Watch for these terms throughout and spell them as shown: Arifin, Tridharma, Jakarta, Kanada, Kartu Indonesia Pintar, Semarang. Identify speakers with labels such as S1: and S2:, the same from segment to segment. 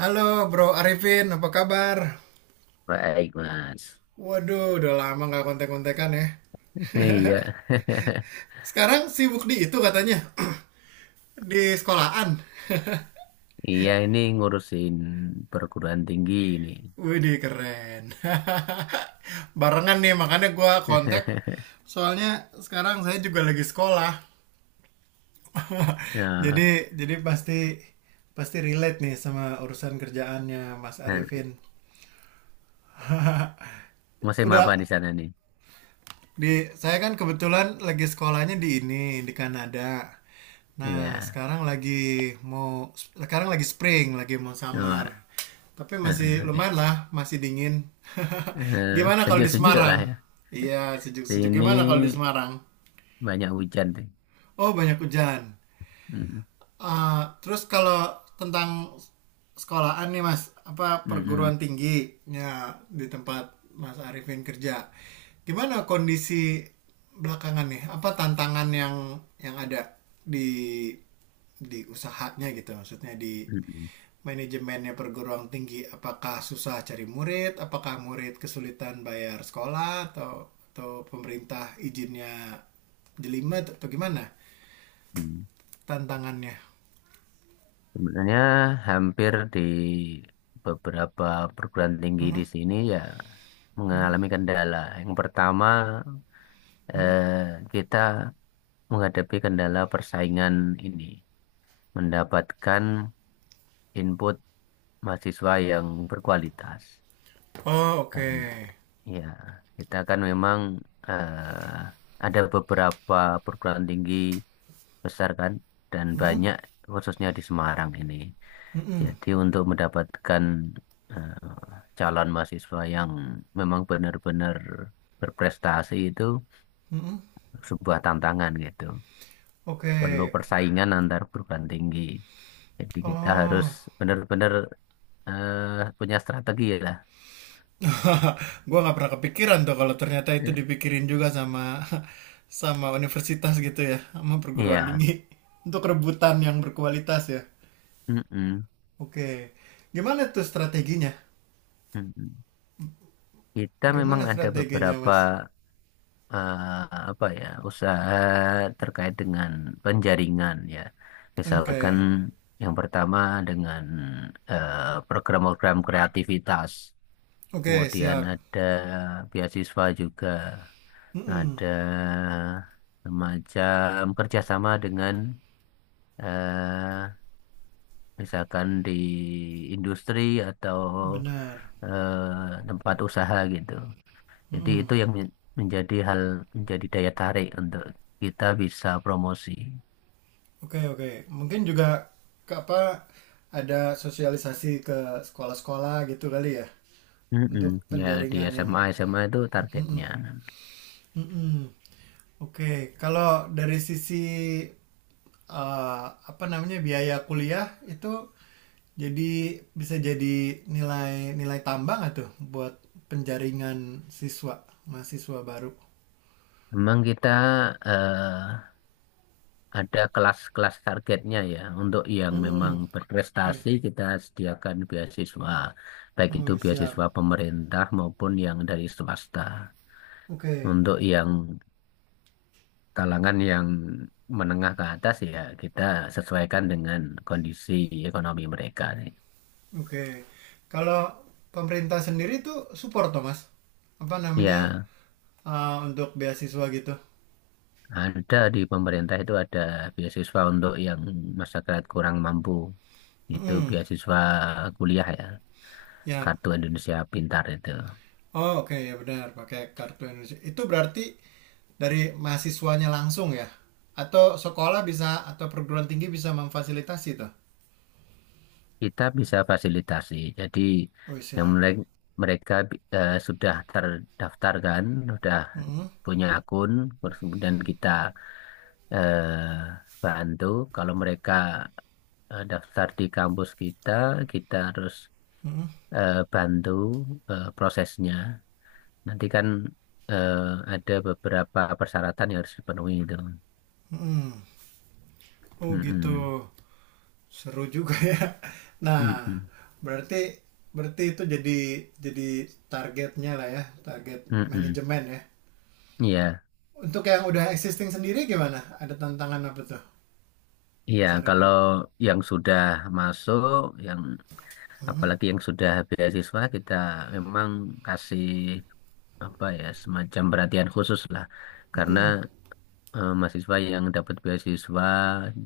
S1: Halo Bro Arifin, apa kabar?
S2: Baik, Mas.
S1: Waduh, udah lama nggak kontek-kontekan ya.
S2: Iya.
S1: Sekarang sibuk di itu katanya, di sekolahan.
S2: Iya, ini ngurusin perguruan tinggi ini.
S1: Widih, keren. Barengan nih, makanya gue kontak. Soalnya sekarang saya juga lagi sekolah.
S2: Nah,
S1: Jadi pasti pasti relate nih sama urusan kerjaannya Mas
S2: nah,
S1: Arifin.
S2: musim apa
S1: Udah.
S2: di sana nih?
S1: Di saya kan kebetulan lagi sekolahnya di ini di Kanada. Nah,
S2: Iya.
S1: sekarang lagi mau sekarang lagi spring, lagi mau
S2: Wah,
S1: summer. Tapi masih
S2: eh, eh,
S1: lumayan lah, masih dingin.
S2: eh,
S1: Gimana kalau di
S2: sejuk-sejuk lah
S1: Semarang?
S2: ya.
S1: Iya, sejuk-sejuk.
S2: Sini
S1: Gimana kalau di Semarang?
S2: banyak hujan deh.
S1: Oh, banyak hujan.
S2: Mm,
S1: Ah, terus kalau tentang sekolahan nih Mas, apa
S2: mm, mm,
S1: perguruan tingginya di tempat Mas Arifin kerja. Gimana kondisi belakangan nih? Apa tantangan yang ada di di usahanya gitu, maksudnya di
S2: mm,
S1: manajemennya perguruan tinggi, apakah susah cari murid, apakah murid kesulitan bayar sekolah, atau pemerintah izinnya jelimet atau gimana
S2: mm.
S1: tantangannya.
S2: Sebenarnya hampir di beberapa perguruan tinggi di sini ya mengalami kendala. Yang pertama, kita menghadapi kendala persaingan ini, mendapatkan input mahasiswa yang berkualitas.
S1: Oh, oke.
S2: Karena ya kita kan memang ada beberapa perguruan tinggi besar kan dan
S1: Hmm.
S2: banyak khususnya di Semarang ini. Jadi untuk mendapatkan calon mahasiswa yang memang benar-benar berprestasi itu sebuah tantangan gitu.
S1: Oke.
S2: Perlu persaingan antar perguruan tinggi. Jadi kita harus
S1: Oh.
S2: benar-benar punya strategi ya lah.
S1: Gua nggak pernah kepikiran tuh kalau ternyata itu
S2: Ya.
S1: dipikirin juga sama sama universitas gitu ya, sama perguruan
S2: Iya.
S1: tinggi untuk rebutan yang berkualitas ya.
S2: Mm-mm.
S1: Oke. Gimana tuh strateginya?
S2: Mm-mm. Kita memang
S1: Gimana
S2: ada
S1: strateginya,
S2: beberapa
S1: Mas?
S2: apa ya usaha terkait dengan penjaringan ya. Misalkan
S1: Oke.
S2: yang pertama dengan eh, program-program kreativitas.
S1: Oke,
S2: Kemudian
S1: siap.
S2: ada beasiswa juga.
S1: Mm-mm,
S2: Ada semacam kerjasama dengan eh, misalkan di industri atau
S1: benar.
S2: tempat usaha gitu. Jadi
S1: Mm.
S2: itu yang menjadi hal menjadi daya tarik untuk kita bisa promosi.
S1: Oke, oke. Mungkin juga ke apa ada sosialisasi ke sekolah-sekolah gitu kali ya.
S2: Mm-mm.
S1: Untuk
S2: Ya di
S1: penjaringan yang
S2: SMA SMA itu
S1: mm-mm.
S2: targetnya.
S1: Mm-mm. Oke, kalau dari sisi eh, apa namanya biaya kuliah itu, jadi bisa jadi nilai nilai tambah nggak tuh buat penjaringan siswa mahasiswa baru?
S2: Memang kita eh, ada kelas-kelas targetnya ya untuk yang memang
S1: Mm-mm. Oke.
S2: berprestasi kita sediakan beasiswa baik itu
S1: Oke, siap.
S2: beasiswa pemerintah maupun yang dari swasta.
S1: Oke,
S2: Untuk yang kalangan yang menengah ke atas ya kita sesuaikan dengan kondisi ekonomi mereka nih.
S1: oke. Kalau pemerintah sendiri tuh support tuh Mas, apa namanya,
S2: Ya,
S1: untuk beasiswa gitu.
S2: ada di pemerintah itu ada beasiswa untuk yang masyarakat kurang mampu. Itu
S1: Mm-mm.
S2: beasiswa kuliah ya,
S1: Ya.
S2: Kartu Indonesia Pintar itu.
S1: Oh, oke, ya benar, pakai Kartu Indonesia. Itu berarti dari mahasiswanya langsung ya? Atau sekolah bisa atau perguruan tinggi bisa memfasilitasi tuh?
S2: Kita bisa fasilitasi. Jadi
S1: Oh,
S2: yang
S1: siap.
S2: mereka, mereka sudah terdaftar kan, sudah
S1: Mm-mm.
S2: punya akun, terus kemudian kita bantu. Kalau mereka daftar di kampus kita, kita harus bantu prosesnya. Nanti kan eh, ada beberapa persyaratan yang harus dipenuhi itu.
S1: Oh,
S2: Mm-mm.
S1: gitu. Seru juga ya. Nah,
S2: Mm-mm.
S1: berarti berarti itu jadi targetnya lah ya, target
S2: Mm-mm.
S1: manajemen ya.
S2: Iya,
S1: Untuk yang udah existing sendiri gimana? Ada tantangan apa tuh,
S2: iya.
S1: Mas
S2: Kalau
S1: Arifin?
S2: yang sudah masuk, yang apalagi yang sudah beasiswa, kita memang kasih apa ya semacam perhatian khusus lah, karena
S1: Mm-mm.
S2: mahasiswa yang dapat beasiswa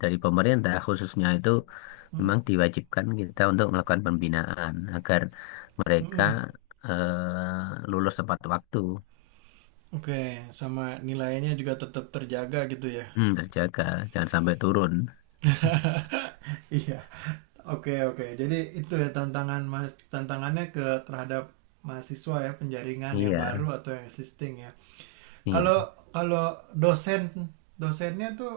S2: dari pemerintah khususnya itu
S1: Mm-mm.
S2: memang diwajibkan kita untuk melakukan pembinaan agar mereka
S1: Mm-mm.
S2: lulus tepat waktu,
S1: Oke, sama nilainya juga tetap terjaga gitu ya.
S2: hmm, terjaga, jangan sampai turun.
S1: Iya. Oke, oke. Jadi itu ya tantangan Mas, tantangannya ke terhadap mahasiswa ya, penjaringan yang
S2: Iya,
S1: baru atau yang existing ya.
S2: iya.
S1: Kalau kalau dosen dosennya tuh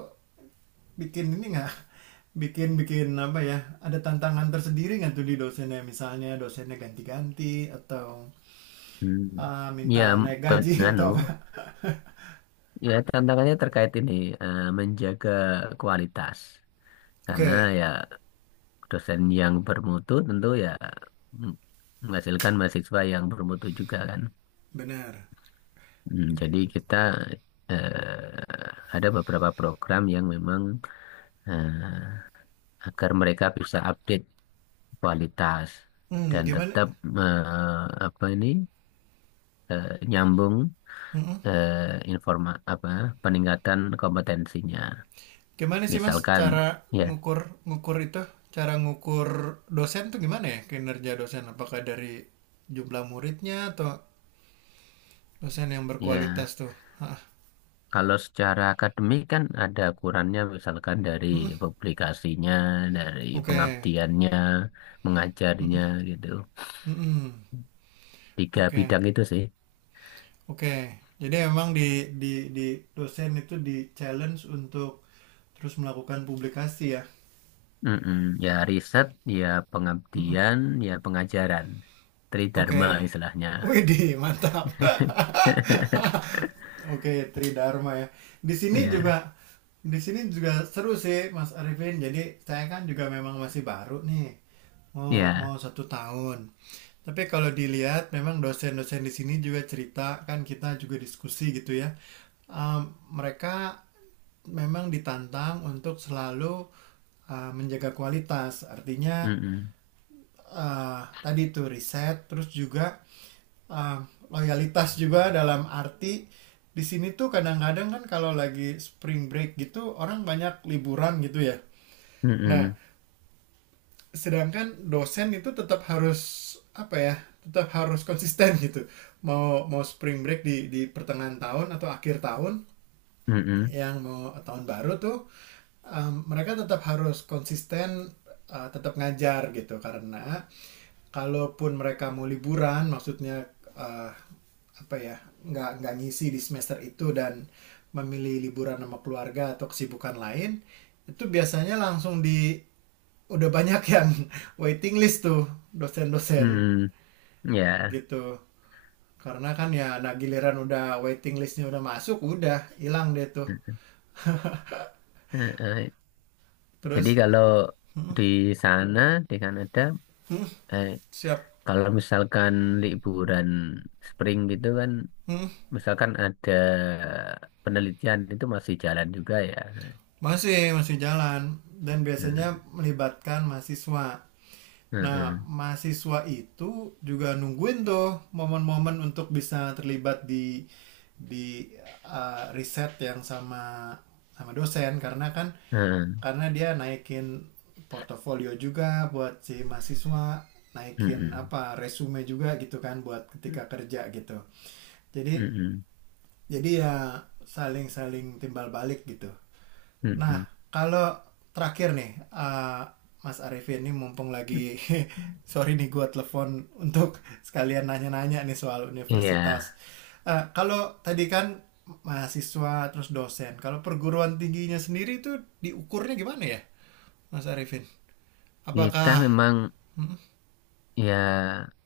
S1: bikin ini nggak? Bikin bikin apa ya? Ada tantangan tersendiri nggak tuh di dosennya? Misalnya dosennya ganti-ganti atau
S2: Hmm.
S1: ah, minta
S2: Ya,
S1: naik
S2: pe-
S1: gaji
S2: nganu,
S1: atau apa?
S2: ya tantangannya terkait ini menjaga kualitas. Karena
S1: Oke,
S2: ya dosen yang bermutu tentu ya mm, menghasilkan mahasiswa yang bermutu juga kan.
S1: benar.
S2: Hmm, jadi kita ada beberapa program yang memang eh, agar mereka bisa update kualitas
S1: Hmm,
S2: dan
S1: gimana.
S2: tetap eh, apa ini nyambung eh, informa apa peningkatan kompetensinya.
S1: Gimana sih Mas
S2: Misalkan
S1: cara
S2: ya
S1: ngukur ngukur itu? Cara ngukur dosen tuh gimana ya, kinerja dosen? Apakah dari jumlah muridnya atau dosen yang
S2: ya
S1: berkualitas tuh? Hah.
S2: kalau secara akademik kan ada ukurannya misalkan dari
S1: Mm-mm.
S2: publikasinya, dari
S1: Oke.
S2: pengabdiannya, mengajarnya gitu.
S1: Mm-mm.
S2: Tiga
S1: Oke.
S2: bidang itu sih.
S1: Oke. Jadi emang di di dosen itu di challenge untuk terus melakukan publikasi ya.
S2: Mm-mm. Ya riset, ya pengabdian, ya pengajaran. Tridharma
S1: Oke.
S2: istilahnya.
S1: Widih, mantap. Oke, Tridharma ya. Di sini
S2: Iya,
S1: juga di sini juga seru sih Mas Arifin. Jadi saya kan juga memang masih baru nih. Mau
S2: iya.
S1: mau satu tahun. Tapi kalau dilihat memang dosen-dosen di sini juga cerita kan, kita juga diskusi gitu ya. Mereka memang ditantang untuk selalu menjaga kualitas. Artinya
S2: Mm-mm.
S1: tadi itu riset, terus juga uh, loyalitas juga, dalam arti di sini tuh kadang-kadang kan kalau lagi spring break gitu orang banyak liburan gitu ya. Nah,
S2: Mm-mm.
S1: sedangkan dosen itu tetap harus apa ya? Tetap harus konsisten gitu. Mau mau spring break di pertengahan tahun atau akhir tahun
S2: Mm-mm.
S1: yang mau tahun baru tuh, mereka tetap harus konsisten, tetap ngajar gitu, karena kalaupun mereka mau liburan, maksudnya eh, apa ya, nggak ngisi di semester itu dan memilih liburan sama keluarga atau kesibukan lain, itu biasanya langsung di udah banyak yang waiting list tuh dosen-dosen
S2: Mm-mm. Iya.
S1: gitu, karena kan ya nah giliran udah waiting listnya udah masuk udah hilang deh tuh.
S2: Eh, eh, jadi
S1: Terus
S2: kalau di sana, di Kanada, eh,
S1: siap.
S2: kalau misalkan liburan spring gitu kan,
S1: Hmm,
S2: misalkan ada penelitian itu masih jalan juga ya.
S1: masih masih jalan dan
S2: Nah,
S1: biasanya melibatkan mahasiswa.
S2: eh,
S1: Nah,
S2: eh,
S1: mahasiswa itu juga nungguin tuh momen-momen untuk bisa terlibat di riset yang sama sama dosen, karena kan
S2: eh, eh,
S1: karena dia naikin portofolio juga buat si mahasiswa, naikin
S2: mm-mm.
S1: apa resume juga gitu kan buat ketika kerja gitu. Jadi
S2: Mm-mm.
S1: jadi ya saling-saling timbal balik gitu. Nah,
S2: Mm-mm.
S1: kalau terakhir nih, eh, Mas Arifin ini mumpung lagi sorry nih gua telepon untuk sekalian nanya-nanya nih soal
S2: Iya,
S1: universitas. Eh, kalau tadi kan mahasiswa terus dosen, kalau perguruan tingginya sendiri itu diukurnya gimana ya, Mas Arifin?
S2: kita
S1: Apakah
S2: memang Ya,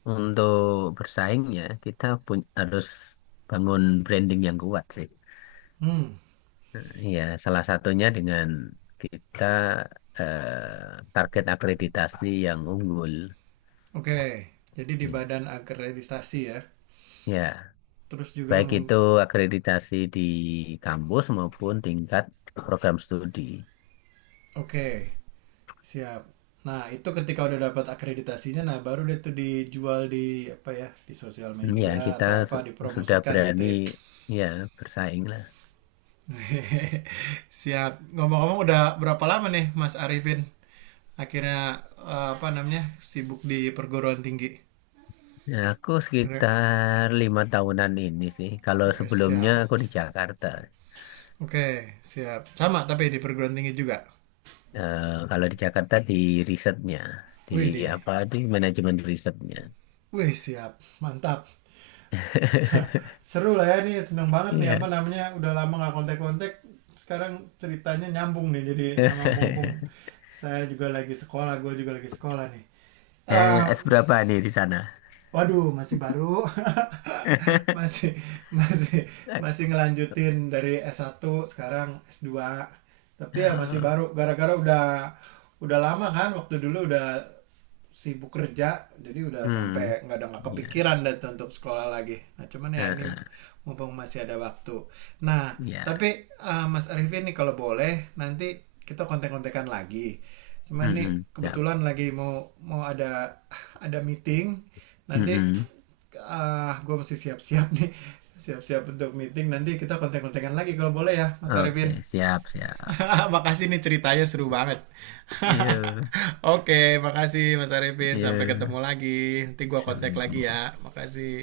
S2: untuk bersaing ya kita pun harus bangun branding yang kuat sih.
S1: hmm
S2: Nah, ya, salah satunya dengan kita target akreditasi yang unggul.
S1: oke, okay. Jadi di
S2: Ya.
S1: badan akreditasi ya,
S2: Ya,
S1: terus juga
S2: baik
S1: mung-
S2: itu akreditasi di kampus maupun tingkat program studi.
S1: oke, okay. Siap. Nah, itu ketika udah dapat akreditasinya, nah baru deh tuh dijual di apa ya, di sosial
S2: Ya,
S1: media
S2: kita
S1: atau apa
S2: su- sudah
S1: dipromosikan gitu
S2: berani
S1: ya.
S2: ya bersaing lah.
S1: Siap. Ngomong-ngomong udah berapa lama nih Mas Arifin akhirnya apa namanya sibuk di perguruan tinggi?
S2: Ya, aku
S1: Re-
S2: sekitar 5 tahunan ini sih. Kalau
S1: Wah,
S2: sebelumnya
S1: siap.
S2: aku di Jakarta.
S1: Oke, siap. Sama tapi di perguruan tinggi juga.
S2: Eh, kalau di Jakarta di risetnya, di
S1: Wih deh.
S2: apa di manajemen risetnya.
S1: Wih, siap. Mantap. Seru lah ya nih, seneng banget nih apa
S2: Iya.
S1: namanya udah lama nggak kontak-kontak, sekarang ceritanya nyambung nih jadi sama mumpung saya juga lagi sekolah, gue juga lagi sekolah nih.
S2: Eh,
S1: Eh,
S2: es berapa nih di sana?
S1: waduh masih baru, masih masih masih ngelanjutin dari s satu sekarang s dua, tapi ya masih
S2: Oh,
S1: baru gara-gara udah lama kan, waktu dulu udah sibuk kerja jadi udah
S2: hmm,
S1: sampai nggak ada nggak
S2: ya,
S1: kepikiran deh untuk sekolah lagi, nah cuman
S2: eh,
S1: ya ini
S2: eh,
S1: mumpung masih ada waktu. Nah,
S2: ya,
S1: tapi Mas Arifin nih kalau boleh nanti kita kontek-kontekan lagi, cuman
S2: hmm,
S1: nih
S2: hmm, siap,
S1: kebetulan lagi mau mau ada meeting
S2: hmm,
S1: nanti.
S2: hmm.
S1: Ah, gue mesti siap-siap nih, siap-siap untuk meeting, nanti kita konten kontekan lagi kalau boleh ya Mas
S2: Oke,
S1: Arifin.
S2: siap, siap.
S1: Makasih nih, ceritanya seru banget.
S2: Yuk,
S1: Oke, makasih Mas Arifin. Sampai
S2: yuk,
S1: ketemu lagi. Nanti gua
S2: sampai
S1: kontak
S2: ketemu.
S1: lagi ya. Makasih.